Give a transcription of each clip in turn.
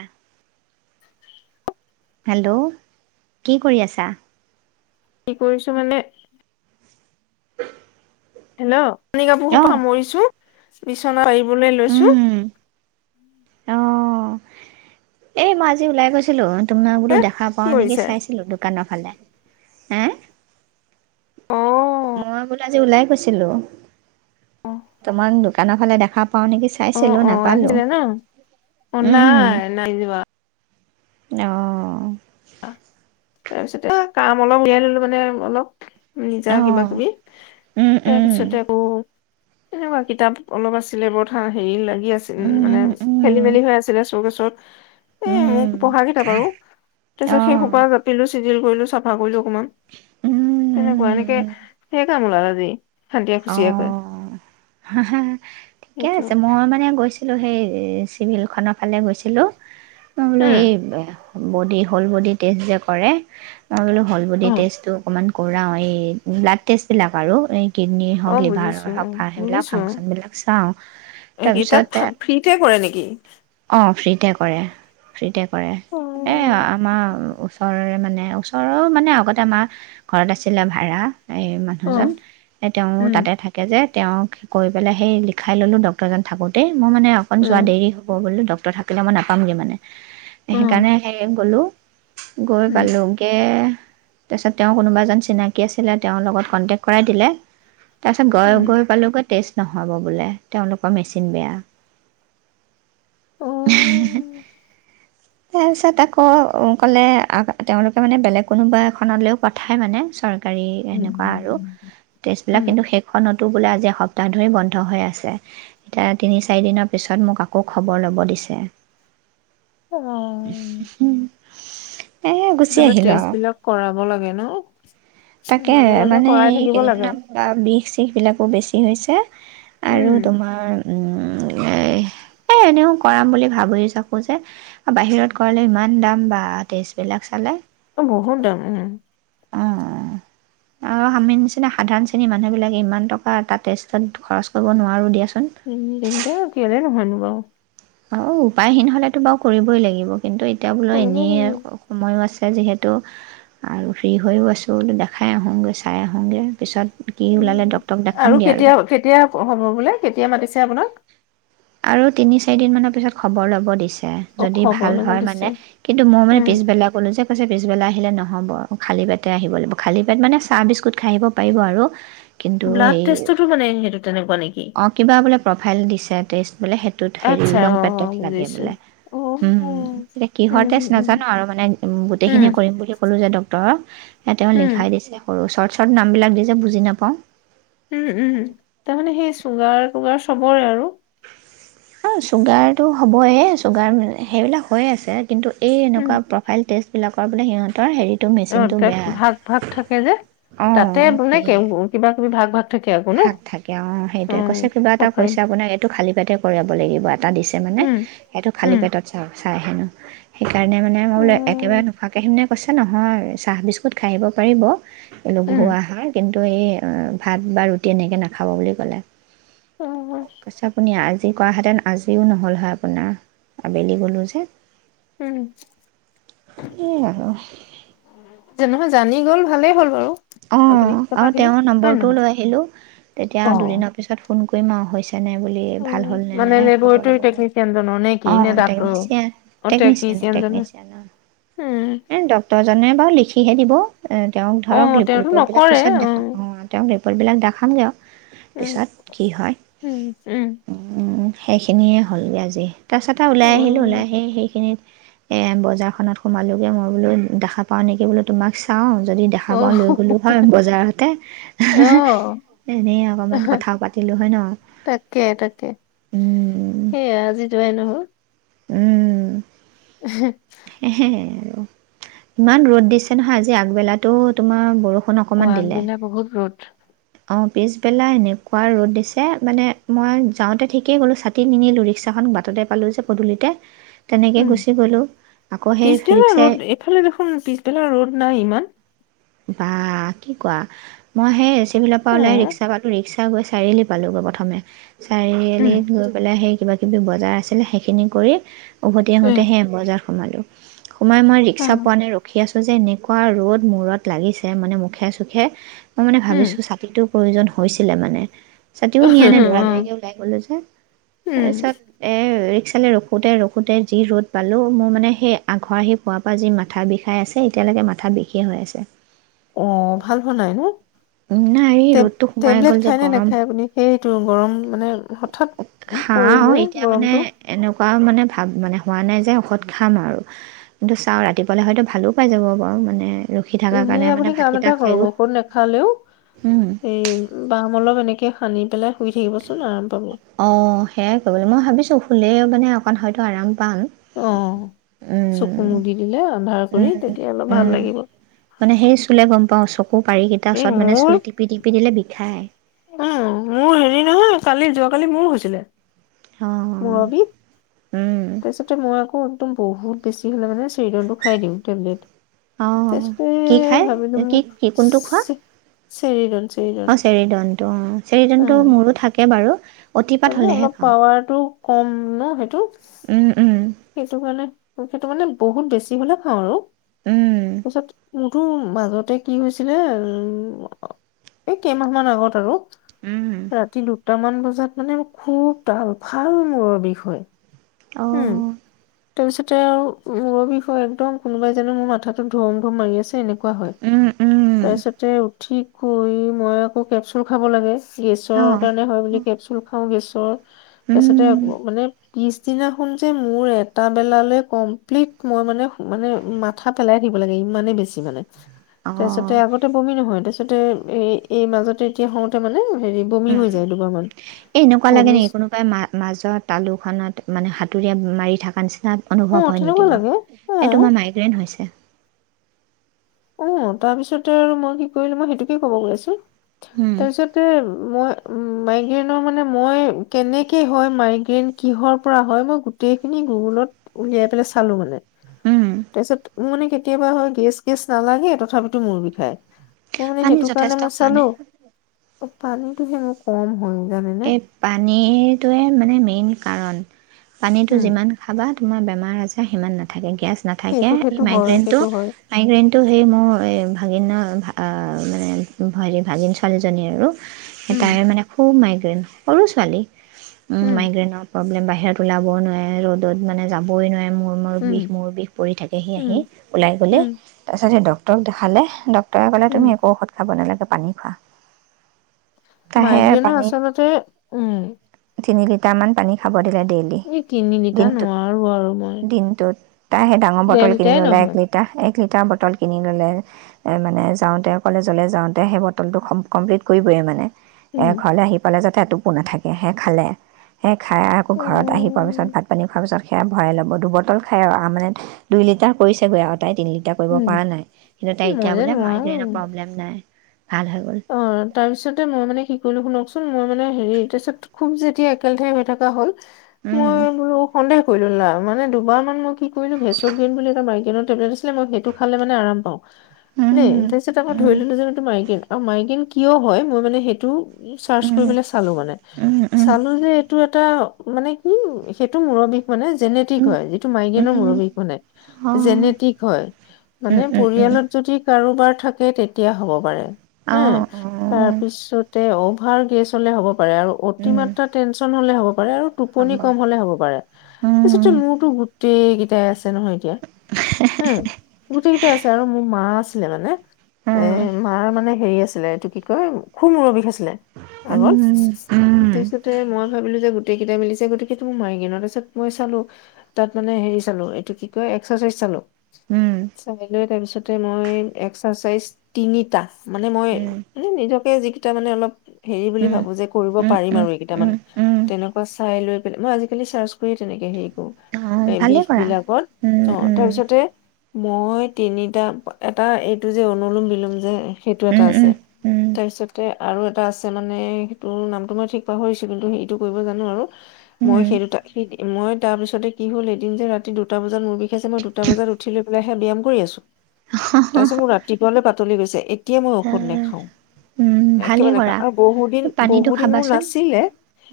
আহ। হেল্ল' কি কৰি আছা? কি কৰিছো মানে [inaudible] হেল্ল'। কানি-কাপোৰসোপা অঁ সামৰিছো। বিছনা পা বলৈ লৈছো। উম অ', এই মই আজি ওলাই গৈছিলো। তোমাক বোলো দেখা কি পাওঁ নেকি? কৰিছে চাইছিলোঁ দোকানৰ ফালে। হুম। অ'। মই বোলো আজি ওলাই গৈছিলো। তোমাক দোকানৰ ফালে দে পাও নেকি অ চাইছিলো অ নাপালো। আহিলে ন অ উম নাই নাই যোৱা অ'। তাৰপিছতে কাম অলপ উলিয়াই ললো মানে অলপ নিজা অ কিবা-কিবি উম তাৰ উম পিছতে আকৌ এবাৰ কিতাপ অলপ আছিলে বৰ হেৰি লাগে কি আছিল মানে উম উম খেলি-মেলি হৈ আছিলে চোকেছত। [inaudible] এ মোক উম পঢ়াকেইটা বাৰু তাৰ অ পিছত সেই সোপা জাপি লৈ চিজিল কৰিলো, চফা কৰিলো। অকমান তেনেকুৱা এনেকে উম স [unintelligible] কাম ওলাল আজি। খান্দিয়া খুচিয়াকৈ অ', [unintelligible] ঠিকে সেইটো আছে মই মানে গৈছো ছিলোঁ, সেই চিভিলখনৰ ফালে গৈছিলোঁ। ন বোলে উম, এই বডি, হোল বডি টেষ্ট যে কৰে। মই বোলো হোলবডি উম, টেষ্টটো অকণমান কৰা এই ব্লাড টেষ্ট বিলাক আৰু এই কিডনি হক অ', লিভাৰৰ বুজিছো হ উম, সেইবিলাক বুজিছো ফাংচন বিলাক চ এই কি তাৰপিছ তাত ফা- ফ্ৰীতে কৰে নেকি? অ ফ তে কৰে হদ কৰে। কৰে অ', এ আমাৰ ওচৰৰে মানে? মানে ওচৰৰ মানে আগতে আমাৰ ঘৰত আছিলে ভাড়া। এই মানুহজন। অ', তেওঁ উম, তাতে থাকে যে। তেওঁক কৈ পেলাই সেই লিখাই ললো ডক্টৰ জন থাকোতে। মই মানে অকণ যোৱা উম, দেৰি হ'ব বোলো। থাকিলে মই নাপামগৈ মানে। অ', সেইকাৰণে সেই গ'লো গৈ উম, পালোগে। তাৰপিছত তেওঁ কোনোবা এজন চিনাকি আছিলে তেওঁৰ লগত কন্টেক্ট কৰাই দিলে। তাৰ উম, পাছত গৈ পালোগৈ টেষ্ট। নহব বোলে তেওঁ লোকৰ মেচিন বেয়া। অ', আহেই তাৰ পিছত আকৌ ক'লে তেওঁলোকে মানে বেলেগ কোনোবা এখনলৈও পথাই মানে চৰকাৰ। কাৰি হেনেকুৱা উম, আৰু টেষ্ট উম, বিলাক কিন্তু সেইখনতে টো বোলে আজি এ সপ্তাহ ধৰি বন্ধ হৈ আছে এতিয়া তিনি চাৰি দিনৰ পিছত মোক আকৌ খবৰ ল'ব দিছে। অউহ এ গুচি আহিলো আৰু বিলাক কৰাব লাগে ন? তাকে মাজে মাজে মানে কৰাই এই থাকিব লাগে কেইদিনমান বা বিষ চিষ বিলাকো বেছি। কি হৈছে। আৰু উম, তোমাৰ। এই এনেও কৰাম বুলি ভাবিয়েই থাকোঁ যে। বাহিৰত গলে ইমান দাম বা টেষ্টবিলাক চালে। অ বহুত দাম উম। অঁ অ আৰু আমি নিচিনা সাধাৰণ শ্ৰেণীৰ মানুহবিলাকে ইমান টকা এটা টেষ্টত খৰচ কৰিব নোৱাৰোঁ দিয়াচোন। উম দিগদাৰ কেলে নু নহয়নে বাউ। অহ। অ উপায়হীন হলেতো বাৰু কৰিবই লাগিব। কিন্তু এতিয়া বোলো কৰিব এনেই লাগিব সময়ো আছে। যিহেতু আৰু ফ্ৰী হৈও আছোঁ দেখাই আহোঁগৈ চাই আহোঁগৈ পিছত। কি ওলালে উ ডক্তৰক আৰু দেখামগৈ কেতিয়া কেতিয়া হ'ব বোলে কেতিয়া মাতিছিল আপোনাক আৰু তিনি চাৰি দিন মানৰ পিছত খবৰ ল'ব দিছে অ', যদি খবৰ ভাল ল'ব হয় দিছে মানে কিন্তু মই মানে উম। পিছবেলাই কলো যে কৈছে পিছবেলা আহিলে নহ'ব খালী পেটে আহিব লাগিব খালী পেট মানে চাহ বিস্কুট খাই আহিব পাৰিব আৰু কিন্তু ব্লাড হেই টেষ্টতো মানে সেইটো তেনেকুৱা নেকি? অ কিবা বোলে প্ৰফাইল দিছে বোলে হেইটোত হেৰি আচ্ছা উদং অ পেকেট লাগে বুজিছো বোলে। অ উম। এতিয়া উম কিহৰ উম টেষ্ট নাজাৱ অ উম এ তেওঁ উম লিখাই দিছে সৰু চৰত চব নামবিলাক দি যে বুজি নাপাওঁ উম উম তাৰমানে সেই চুগাৰ কুগাৰ চবৰে আৰু অ চুগাৰতটো হ'বই চুগাৰ সেইবিলাক হৈয়ে আছে কিন্তু এই উম এনেকুৱা প্ৰফাইল টেষ্টবিলাক বোলে সিহঁতৰ হেৰি অ তাত ভাত ভাত থাকে যে তাতে অ', বোলে কেও সেয়ে কিবা তুমি ভাগ ভাগ থাকে আকৌ ন ভাগ থাকে অ সেইটোয়ে উম কৈছে কিবা এটা প্ৰফাইল কৈছে আপোনাৰ এইটো খালি তাতে কৰিব লাগিব এটা দিছে মানে উম সেইটো খালী উম পেটত চাওঁ চাই হেনো সেইটো সেইকাৰণে মানে মই বোলো একেবাৰে উম নোখোৱাকে আহিম নে? অৱশ্যে নহয় চাহ বিস্কুট খাই আহিব পাৰিব। লঘু উম আহাৰ কিন্তু ত এই ভাত বা ৰুট তেনেকে নাখাব বুলি ক'লে। অ কৈছে আপুনি আজ কৰা হেতেন আজিও নহ'ল হয় আপোনাৰ আবেলি গ'লো যে। উম এইয়া আৰু। নহয় জানি গ'ল ভালেই হ'ল বাৰু। অ', আপুনি আৰু কথাখিনি তেওঁৰ হয় নম্বৰটোও নহয় লৈ আহিলো তেতিয়া অ দুদিনৰ পিছত ফোন কৰিম হৈছে নে বুলি ভাল উম হ'ল নে মানে নাই খবৰ লেবৰেটৰী ল'বলৈ টেকনিচিয়ানজনৰ নে কি নে অ', ডাক্তৰৰ টেকনিচিয়ান অ টেকনিচিয়ান টেকনিচিয়ানজনে টেকনিচিয়ান অ', উম এই ডক্তৰজনে বাৰু লিখি সিহে দিব। এ তেওঁক অ ধৰক লিপ তেওঁতো ৰিপৰ্ট বিলাক নকৰে পিছত দেখাম অ', তেওঁ [unintelligible] দেখাম গে আৰু উম পিছত কি হয় উম উম উম। সেইখিনিয়ে হ'লগে আজি। তাৰ পিছত আৰু ওলাই আহিলোঁ ওলাই আহি সেইখিনিত এই বজাৰখনত সোমালোগৈ মই বোলো দেখা পাওঁ নেকি বোলো তোমাক চাওঁ যদি অ দেখা পাওঁ লৈ গলো হয় বজাৰ হতে অ এনে অকনমান কথাও পাতিলো হয় ন? তাকে তাকে উম। সেইয়া আজি যোৱাই নহল উম। [unintelligible] ইমান ৰ'দ দিছে নহয় আজি আগবেলাতো তোমাৰ বৰষুণ অ‌', অকণমান দিলে আগবেলা বহুত ৰ'দ। অ পিছবেলা এনেকুৱা ৰ'দ দিছে মানে মই যাওঁতে ঠিকেই গ'লোঁ ছাতি নিনিলোঁ ৰিক্সাখন বাটতে পালোঁ যে পদূলিতে। তেনেকে উম গুচি গ'লো। পিছবেলা ৰ'দ এইফালে দেখোন পিছবেলা ৰ'দ নাই ইমান। বা কি কোৱা মই সেই চিভিলৰ অ পৰা উলাই ৰিক্সাৰ ভাড়া‌টো ৰিক্স [unintelligible] গৈ চাৰিআলি পালোগৈ প্ৰথমে। উম চাৰিআলিত গৈ পেলাই সেই কিবা বজাৰ আছিলে সেইখিনি কৰি উভতি উম আহোঁতেহে বজাৰ সোমালোঁ সোমাই মই ৰিক্সা উম পোৱােনাই‌ ৰখী আছো যে এনেকুৱা ৰ'দ মূৰত লাগিছে মানে মুখে চুখে মই মানে উম ভাবিছো চাকিটোক প্ৰয়োজন হৈছিলে মানে ছাতিও নিয়া নাই দৌৰা দৌৰিকে ওলাই গলো যে উম তাৰপিছত এ এক চালে ৰখোতে ৰখোতে যি ৰ'দ পালো মোৰ মানে সেই ঘৰ সি পুৱা পৰা যি মাথা বিষাই আছে এতিয়ালৈকে মাথা বিষে হৈ আছে অ ভাল হোৱা নাই ন নাই এই ৰ'দটো সোমাই টেবলেট গ'ল যে খাই নে গৰম নাখায় আপুনি সেই তটো গৰম মানে হঠাৎ পৰি যায় গৰমটো পাও মানে ভাল মানে হোৱা নাই, যে ঔষধ খাম আৰু কিন্তু চাওঁ ৰাতিপুৱালেই হয়তো ভালো পাই যাব বাৰু মানে ৰখি থকাৰ এনেই কাৰণে মানে আপুনি কাম ভাতকেইটা এটা কৰক খায়ো ঔষধ নেখালেও, এই বাম অলপ এনেকে সে সানি পেলাই, শুই থাকিবচোন আৰাম পাব। অ' সেইয়াই কৰিম মই ভাবিছো। শুলে মানে অকণ হয়তো আৰাম পাম, অ', চকু মুদি দিলে আন্ধাৰ কৰি তেতিয়া অলপ উ-উ-উ ভাল লাগিব। মানে সেই চুলে গম পাওঁ, চব আকৌ পাৰি কেইটাৰ এই ওচৰত মানে মোৰ চুই টিপি-টিপি দিলে বিষায়। উম, মোৰ হেৰি নহয় কালি যোৱাকালি মোৰো হৈছিলে। অঁ মুৰবিষ তাৰপিছতে মই আকৌ একদম, বহুত বেছি হ'লে, মানে চুইডেন টো খাই দিও, টেবলেট অঁ তাৰপিছটো কি খায় ভাবিলো কি মই, কি কোনটো খোৱা। চেৰিদল, অ' চেৰিদন টো অ', চেৰিদনটো মোৰো থাকে বাৰু। অতিপাত তাৰমানে হ'লেহে অলপ খাওঁ পাৱাৰটো কম ন সেইটো। উম উম সেইটো কাৰণে সেইটো কাৰণে বহুত বেছি। বেছি হলে খাওঁ আৰু। উম তাৰপিছত, উ' তোৰ মাজতে কি হৈছিলে? এই কেইমাহমান আগত আৰু। উম ৰাতি লুটি এটামান বজাত মানে খুব দাল ভাল মূৰৰ বিষ হয়। উম, অহ, তাৰপিছতে আৰু মোৰৰ বিষ হৈ একদম কোনোবাই জানো মোৰ মাথাতো ধুম-ধুম মাৰি আছে। এনেকুৱা কোৱা হয়, উম উম তাৰপিছতে ঠিক কৰি মই আকৌ কেপচুল খাব লাগে। অ গেছৰ কাৰণে হয় বুলি কেপচুল খাওঁ গেছ। তহ', তাৰপিছতে উম আকৌ মানে, [unintelligible] পিছদিনাখন যে মোৰ এটা বেলালৈ কমপ্লিট মই মানে-মানে মাথা পেলাই থাকিব লাগে ইমানেই বেছি মানে। অ তাৰপিছতে আগতে বমি নহয়। তাৰ তাৰিছতে এই এই মাজতে এতিয়া হওঁতে মানে হেৰি বমি উম হৈ যায় দুবাৰমান এ এনেকুৱা লাগে বমি নেকি কোনোবাই ম মাজত তালুখনত মানে সাঁতুৰি মাৰি থকা নিচিনা ত অ অনুভৱ হয় নেকি তেনেকুৱা বাৰ লাগে অ এই তোমাৰ মাইগ্ৰেইন হৈছে অ তাৰপিছতে আৰু মই কি কৰিলো ম সেইটোকে কবছো উম তাৰপিছ মই মেইনৰ মানে মই কেনেকে হয় মেইন কিহৰ পৰা হয় মই গোিন গুগল উলিয়াই পেল চো উম মানোৰ মানে কেতিাবা হয়ে নালাগে তথাপিতো মূোৰ বিষায় ম মানে পানী সেইটো কাৰণে যথেষ্ট মই চালো খোৱানে পানীতো সে মোৰ কম হয় জানেনে এই পানীটোয়ে মানে মেইন কাৰণ পানীতটো উম যিমান খাবা তোমাৰ বেমাৰ আজাৰ সিমান নাথাকে পিঁাজ নাথাকে সেইটো এই সেইটো হয় মাইগ্ৰেইনটো সেইটো হয় মাইগ্ৰেইনটো সেই মোৰ ভাগিন্য মানে ভৰি ভাগিন ছোৱালিজনী আৰু এ উম, তাই মানে খুব মাই সৰু ছোৱালী উম মাইগ্ৰেইনৰ প্ৰব্লেম বাহ বত ওলাবও নোৱাৰে ৰ'দত মানে যাবই নোৱাৰে মোৰ মূৰ উম, বিষ মূৰ বিষ পৰি থাকে সি আহি উম, ওলাই গ'লে উম, তাৰপাছতহে দক ড্টক দেখালে ড তই ক'লে উম, তুমি একো ঔষধ খাব নালাগে পানী খোৱা তাহে মাইকনো পানী আচলতে উম তিনি লিটাৰ মান পানী খাব দিলে এই তিনিলিটা নোৱাৰো আৰু মই ব তটা ডেৰ লিটাই নহয়। বটল কিনি ল'লে মানে যাওঁতে কলেজলৈ যাওঁতে সেই বটলটো কমপ্লিট কৰিবই মানে এ উম, ঘৰলে আহি ে যাতে এটো পো নাথাকে সে খালে খাই আকৌ ঘৰত আহি পোৱাৰ পিছত উম, ভাত পানী খোৱাৰ পিছত খে ভৰাই ল'ব দুবটল খাই আৰু মানে দুই লিটাৰ কৰিছেগৈ আৰু তাই তিনি লিটাৰ কৰিব উম, পৰা নাই কিন্তু তাই এতিয়া মই যে বোলে নোৱাৰো প্ৰলেম নাই ভাল হৈ গ'ল অ উম তাৰ পিছতে মই মানে সেইটো োন মই মানে হেৰি তাৰপিছত খুব যেতিয়া একেলহে হৈ থকা হ'ল উম মই বোলো সন্দেহ কৰি ললা আৰু মানে দুবাৰ মান মই কি কৰিলোঁ ভেচু গিণ বুলি এটা মাৰি ক টেবলেট আছিলে মই সেইটো খালে মেনে আৰাম পাওঁ দেই উম তাৰপিছত আকৌ ধৰি উম ললো যে মাৰি কি কিয় হয় মই মানে সেইটো চাৰ্চ উম কৰিবলে চালো মানে উম উম উম উম চালো যে এইটো এটা মানে কি সেইটো মুৰৰ বিষ মানে জেনেটিক হয় যিটো মাইগ্ৰেনৰ মুৰব্বীক মানে উম জেনেটিক হয় মানে উম উম উম পৰিয়ালত যদি কাৰোবাৰ থাকে তেতিয়া হ'ব পাৰে অ', হা অ', তাৰপিছতে অ ৰ গেছ হ'লে হ'ব আৰু উম, অতিমাত্ৰা টেনচন হ'লে হ'ব আৰু টোপনি হ'ব কম হলে হ'ব পাৰে পিছতটো উম, মুৰটো গোটেই এটাই আছে নহয় এতিয়া হু গোটেই কেইটাই আছে আৰু মোৰ মা আছিলে মানে এ উম, মাৰ মানে হেৰি আছিলে এইটো কি কয় খুব মূৰৰ বিষ আছিলে উম, আগত উম, তাৰপিছতে মই ভাবিলো যে গোটেই কেইটাই মিলিছে গতিকো মাৰিগিনৰ ত পিছত মই চালো তাত মানে হেৰি চালো এইটো কি কয় এক্সাৰচাইজ চালো উম, উম, চাই লৈ তাৰ পিছত তাতে মই এক্সাৰচাইজ তিনিটা মানে মই উম, মানে নিজকে যিকেইটা মানে অলপ হেৰি বুলি ভাবো যে কৰিব উম, পাৰিম উম, আৰু এইকেইটা মানে উম, উম, তেনেকুৱা চাই লৈ পেলাই মই আজিকালি চাৰ্চ কৰিয় তেনেকে হেৰি কৰো এ অ', ভালেই বিষ কৰা। বিলাকত উম, অ উম, তাৰপিছতে মই তিনিটা এটা এইটো যে অনু বি যে সেইটো এটা উম, আছে উম, উম, তাৰপিছতে আৰু এটা আছে মানে সেইটো নামটো মই ঠিক পাহৰিছো কিন্তু সেইটো কৰিব জানো আৰু মই সেই দুটা মই তাৰপিছতে কি হল এদিন যে ৰাতি দুটা বজাত মোৰ বিষাইছে মই দুটা বজাত উঠি লৈ পেলাই হে ব্যায়াম কৰি আছো তাৰপিছত মোৰ ৰাতিপুৱালৈ পাতলি গৈছে এতিয়া মই ঔষধ উম, নেখাওঁ উম, ভালেই একেবাৰে নেখাওঁ কৰা আৰু বহু দিন বহু পানীটো দিন মোৰ খাবাচোন নাছিলে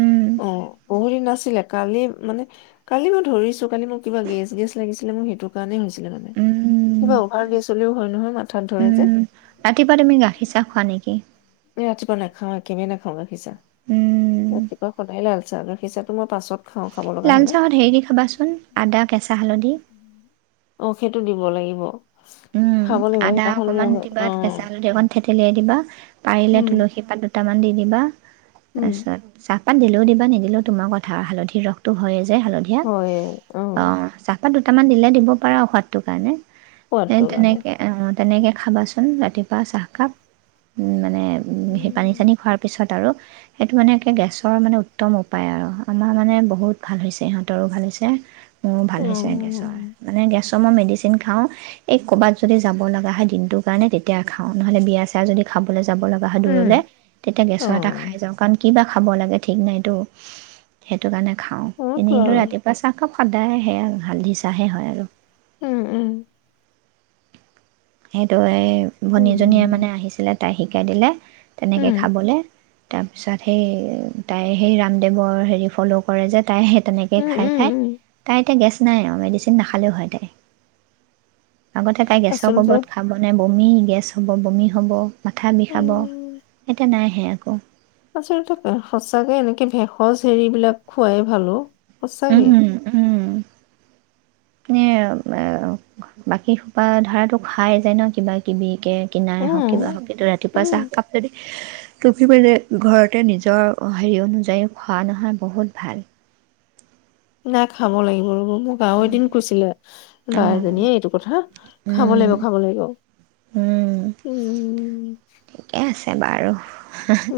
উম, অ বহু দিন নাছিলে কালি মানে কালি মই ধৰিছো কালি মোক কিবা গেছ গেছ লাগিছিলে মোৰ সেইটো কাৰণে হৈছে নে উম, কিবা আৰু গেছ হ'লেও হয় নহয় মাথাত ধৰে যে উম, ৰাতিপুৱা তুমি গাখীৰ চাহ খোৱা নেকি? ৰাতিপুৱা নেখাওঁ একেবাৰেই নেখাওঁ গাখীৰ চাহ। উম, ৰাতিপুৱা সদায় লাল চাহ। গাখীৰ চাহটো মই পাছত খাওঁ খাব লগা লাল হলে চাহত হেৰি দি খাবাচোন আদা কেঁচা হালধি অ সেইটো দিব লাগিব উম খাব লাগিব আদা সেইদিনাখন অকমান মোৰ দিবা অ কেচা হালধি অকন থেথেলিয়াই দিবা পাৰিলে উম তুলসী পাত তামান দি দিবা উম তাৰপিছত চাহ তাত দিলেও দিবা নিদিলেও তোমাৰ কথা হালধিৰ ৰসটো হয়েই হালধীয়া অ চাহপাত কেইটামান দিলে দিব পাৰা ঔষধটোৰ কাৰণে এ সোৱাদটোৰ কাৰণে তেনেকে অ তেনেকৈ খাবাচোন ৰাতিপুৱা চাহকাপ মানে সেই পানী চানী উম খোৱাৰ পিছত আৰু সেইটো মানে একে গেছৰ মানে উত্তম উপায় আৰু আমাৰ মানে বহুত ভাল হৈছে ইহঁতৰো ভাল হৈছে মোৰ ভাল হৈছে গেছৰ অ মানে গেছ মই মেডিচিন খাওঁ এই ক'ৰবাত যদি যাব লগা হয় দিনটোৰ কাৰণে তেতিয়া খাওঁ। নহ'লে বিয়া চিয়া যদি খাবলৈ যাব লগা হলে দুৰলে তেতিয়া গেছৰ এটা খাই যাও। কাৰণ কিবা খাব লাগে ঠিক নাইটো সেইটো কাৰণে খাওঁ এনেদৰে ৰাতিপুৱা চাহকাপ সদায় সেয়া হালধি চাহে হয় আৰু উম উম সেইটোয়ে ভনী এজনীয়ে মানে আহিছিলে তাই শিকাই দিলে তেনেকে খাবলে তাৰপিছত সেই তাই সেই ৰামদেৱৰ হেৰি ফ'ল' কৰে যে তাইহে তেনেকে খাই খাই তাই এতিয়া গেছ নাই আৰু মেডিচিন নাখালেও হয়। তাইৰ আগতে তাই গেছৰ কবত মানে বমি-গেছ হ'ব, বমি হ'ব মাথা বিষাব। উম, এতিয়া নাই হে আকৌ আচলতে অ, সঁচাকে এনেকে ভেষজ হেৰিবিলাক খোৱাই ভাল অ। সঁচাকে এয়া, বাকী সুপাধৰা খাই যায় ন' কিব কিবি কিনাই হওক কিবা উম হওক। কিন্তু ৰাতিপুৱা উম চাহকাপেদি অহ [unintelligible] ঘৰতে নিজৰ হেৰি অনুযায়ী খোৱা নহয়, বহুত ভাল। নাই খাব লাগিব ৰ'ব। মোক আৰু এদিন কৈছিলে। বা অ', এজনীয়ে এইটো কথা। খাব উম, লাগিব-খাব লাগিব। উম, উমম। ছে বাৰু।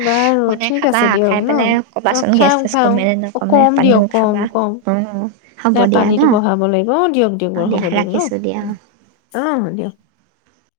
বাৰু বনাই ঠিক খাবা আছে দিয়ক খাই ন। পেলাই অ', ক'বাচোন গেছ চেছ খাম-খাম কমে নে অ', নকমে কম দিয়ক পানীও খাবা। কম-কম, অ', হ'ব নাই দিয়া ন' পানীতটো বহাব লাগিব। অ', দিয়ক-দিয়ক অ', বাৰু হ'ব দিয়া দিয়ক ন। ৰাখিছোঁ দিয়া অ'। অ দিয় [unintelligible]